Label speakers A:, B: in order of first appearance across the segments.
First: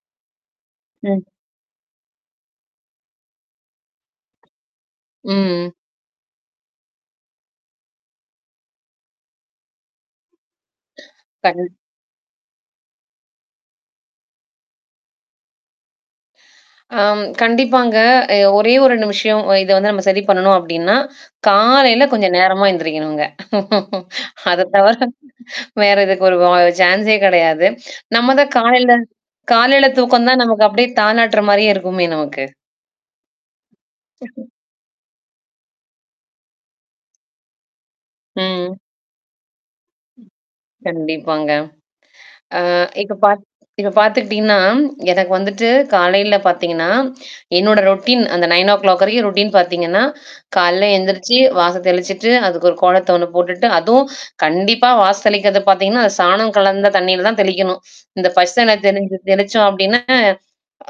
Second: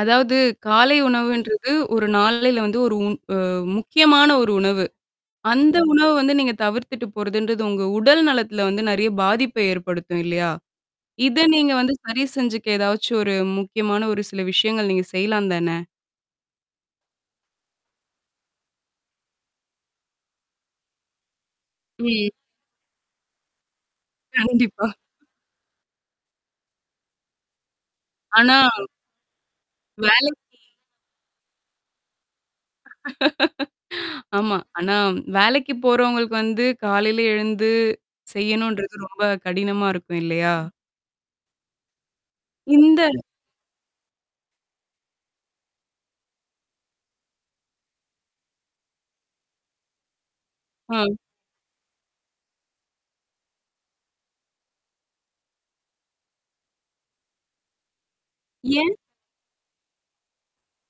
A: அதாவது, காலை
B: ம்.
A: உணவுன்றது ஒரு நாளில வந்து ஒரு உண் அ முக்கியமான ஒரு உணவு.
B: ம்.
A: அந்த உணவு வந்து நீங்க தவிர்த்துட்டு போறதுன்றது உங்க உடல் நலத்தில வந்து நறைய பாதிப்ப ஏற்படுத்தும் இல்லையா? இத
B: கண்
A: நீங்க வந்து சரி செஞ்சுக்க ஏதாச்சு ஒரு முக்கியமான ஒரு சில விஷயங்கள் நீங்க செய்யலாம் தானே?
B: ஆம் கண்டிப்பாங்க. அ ஒரே 1 நிமிஷம் இத வந்து நம்ம சரி பண்ணணும் அப்டின்னா, காலையில
A: ம்.
B: கொஞ்சம் நேரமா எந்திரிக்கணுங்க. அத
A: கண்டிப்பா.
B: தவிர வேற இதுக்கு ஒரு வ சான்ஸே கிடையாது. நம்ம தான்
A: ஆனா
B: காலையில காலையில தூக்கம் தான்
A: வேளக்கி
B: நமக்கு அப்டியே தாாளாட்டுற மாரியே இருக்குமே நமக்கு.
A: ஆமா. ஆனா வேலைக்கு போறவங்களுக்கு வந்து காலையில எழுந்து
B: ம்.
A: செய்யணுன்றது ரொம்ப கடினமா இருக்கும் இல்லையா?
B: கண்டிப்பாங்க. ஆ
A: இந்த
B: இப்ப பாத்த இப்ப பார்த்துக்கிட்டீங்கன்னா, எனக்கு வந்துட்டு காலையில பார்த்தீங்கன்னா, என்னோட ரொட்டீன் அந்த 9 ஓ கிளாக் வரைக்கும் ரொட்டீன் பார்த்தீங்கன்னா, காலைல
A: அம்.
B: எழுந்திரிச்சு வாச தெளிச்சுட்டு அதுக்கு ஒரு கோலத்த ஒண்ணு போட்டுட்டு அதுவும் கண்டிப்பா வாச தெளிக்கிறது பார்த்தீங்கன்னா, அந்த சாணம் கலந்த தண்ணீயில தான் தெளிக்கணும். இந்த பஷ [unintelligible] என்ன
A: ஏன்?
B: தெளிஞ்ச தெளிச்சோம் அப்டின்னா,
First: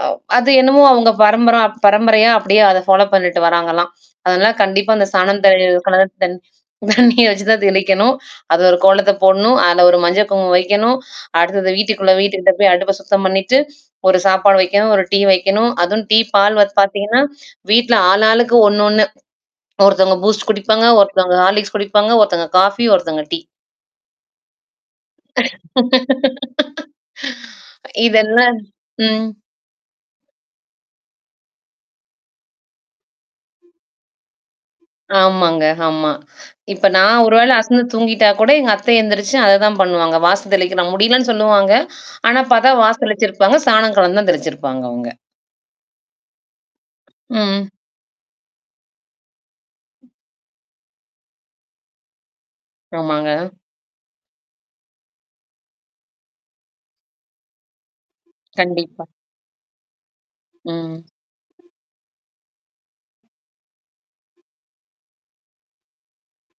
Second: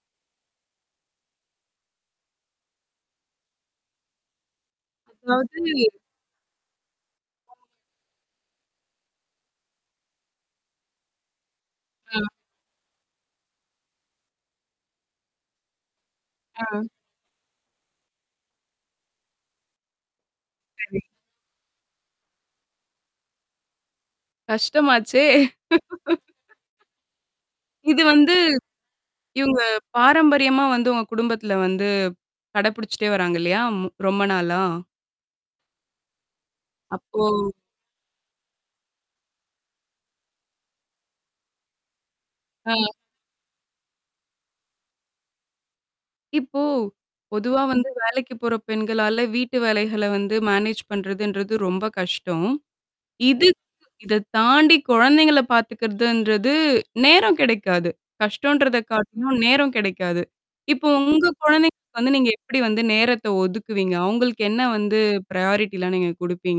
B: அ அது என்னமோ அவங்க பரம்பரா பரம்பரையா அப்டியியே அத ஃபாலோ பண்ணிட்டு வராங்கலாம். அதனால கண்டிப்பா அந்த சாணம் தி
A: அதாவது
B: கல தி தண்ணீர் வச்சு தான் தெளிக்கணும். அது ஒரு கோலத்த போடணும். அதுல ஒரு மஞ்சள் குங்குமம் வைக்கணும். அடுத்தது வீட்டுக்குள்ள
A: ஆ.
B: வீட்டுக்கிட்ட போய் அடுப்ப சுத்தம் பண்ணிட்டு, ஒரு சாப்பாடு வைக்கணும், ஒரு டீ வைக்கணும். அதும் டீ பால்
A: ஆ.
B: வந்து பார்த்தீங்கன்னா, வீட்ல ஆள் ஆளுக்கு ஒண்ணு ஒண்ணு. ஒருத்தவங்க பூஸ்ட் குடிப்பாங்க.
A: சரி.
B: ஒருத்தவங்க ஹாலிக்ஸ் குடிப்பாங்க. ஒருத்தவங்க காஃபி, ஒருத்தவங்க டீ.
A: கஷ்டமாச்சே! இது வந்து
B: இதெல்லாம் ம்.
A: இவங்க பாரம்பரியமா வந்து உங்க குடும்பத்தில வந்து கடைபிடிச்சுட்டே வராங்க இல்லையா? ரொம்ப நாளா?
B: ஆமாங்க. ஆமா. இப்ப நான்
A: அப்போ
B: ஒரு வேள அசந்து தூங்கிட்டா கூட எங்க அத்தை எந்திரிச்சு அததான் பண்ணுவாங்க. வாசு தெளிக்கிறான் முடியலன்னு சொல்லுவாங்க. ஆனா பார்த்தா
A: ஆ.
B: வாசு தெளிச்சிருப்பாங்க, சாணம் கலந்து தான் தெளிச்சிருப்பாங்க அவங்க.
A: இப்போ பொதுவா
B: ம்.
A: வந்து வேலைக்கு போற பெண்களால வீட்டு வேலைகள வந்து மேனேஜ் பண்றதுன்றது ரொம்ப கஷ்டம்.
B: ஆமாங்க.
A: இதுக் இத தாண்டி குழந்தைங்கள பாார்த்தக்கிறதுன்றது நேரம் கிடைக்காது. கஷ்டம்ன்றத
B: கண்டிப்பா.
A: காட்டினும் நேரம் கிடைக்காது. இப்போ
B: ம்.
A: உங்க குழந்தைங்களுக்கு வந்து நீங்க எப்படி வந்து நேரத்த ஒதுக்குவீங்க? உங்களுக்கு என்ன வந்து ப்யாரிட்டிலாம் நீங்க குடுப்பீங்க?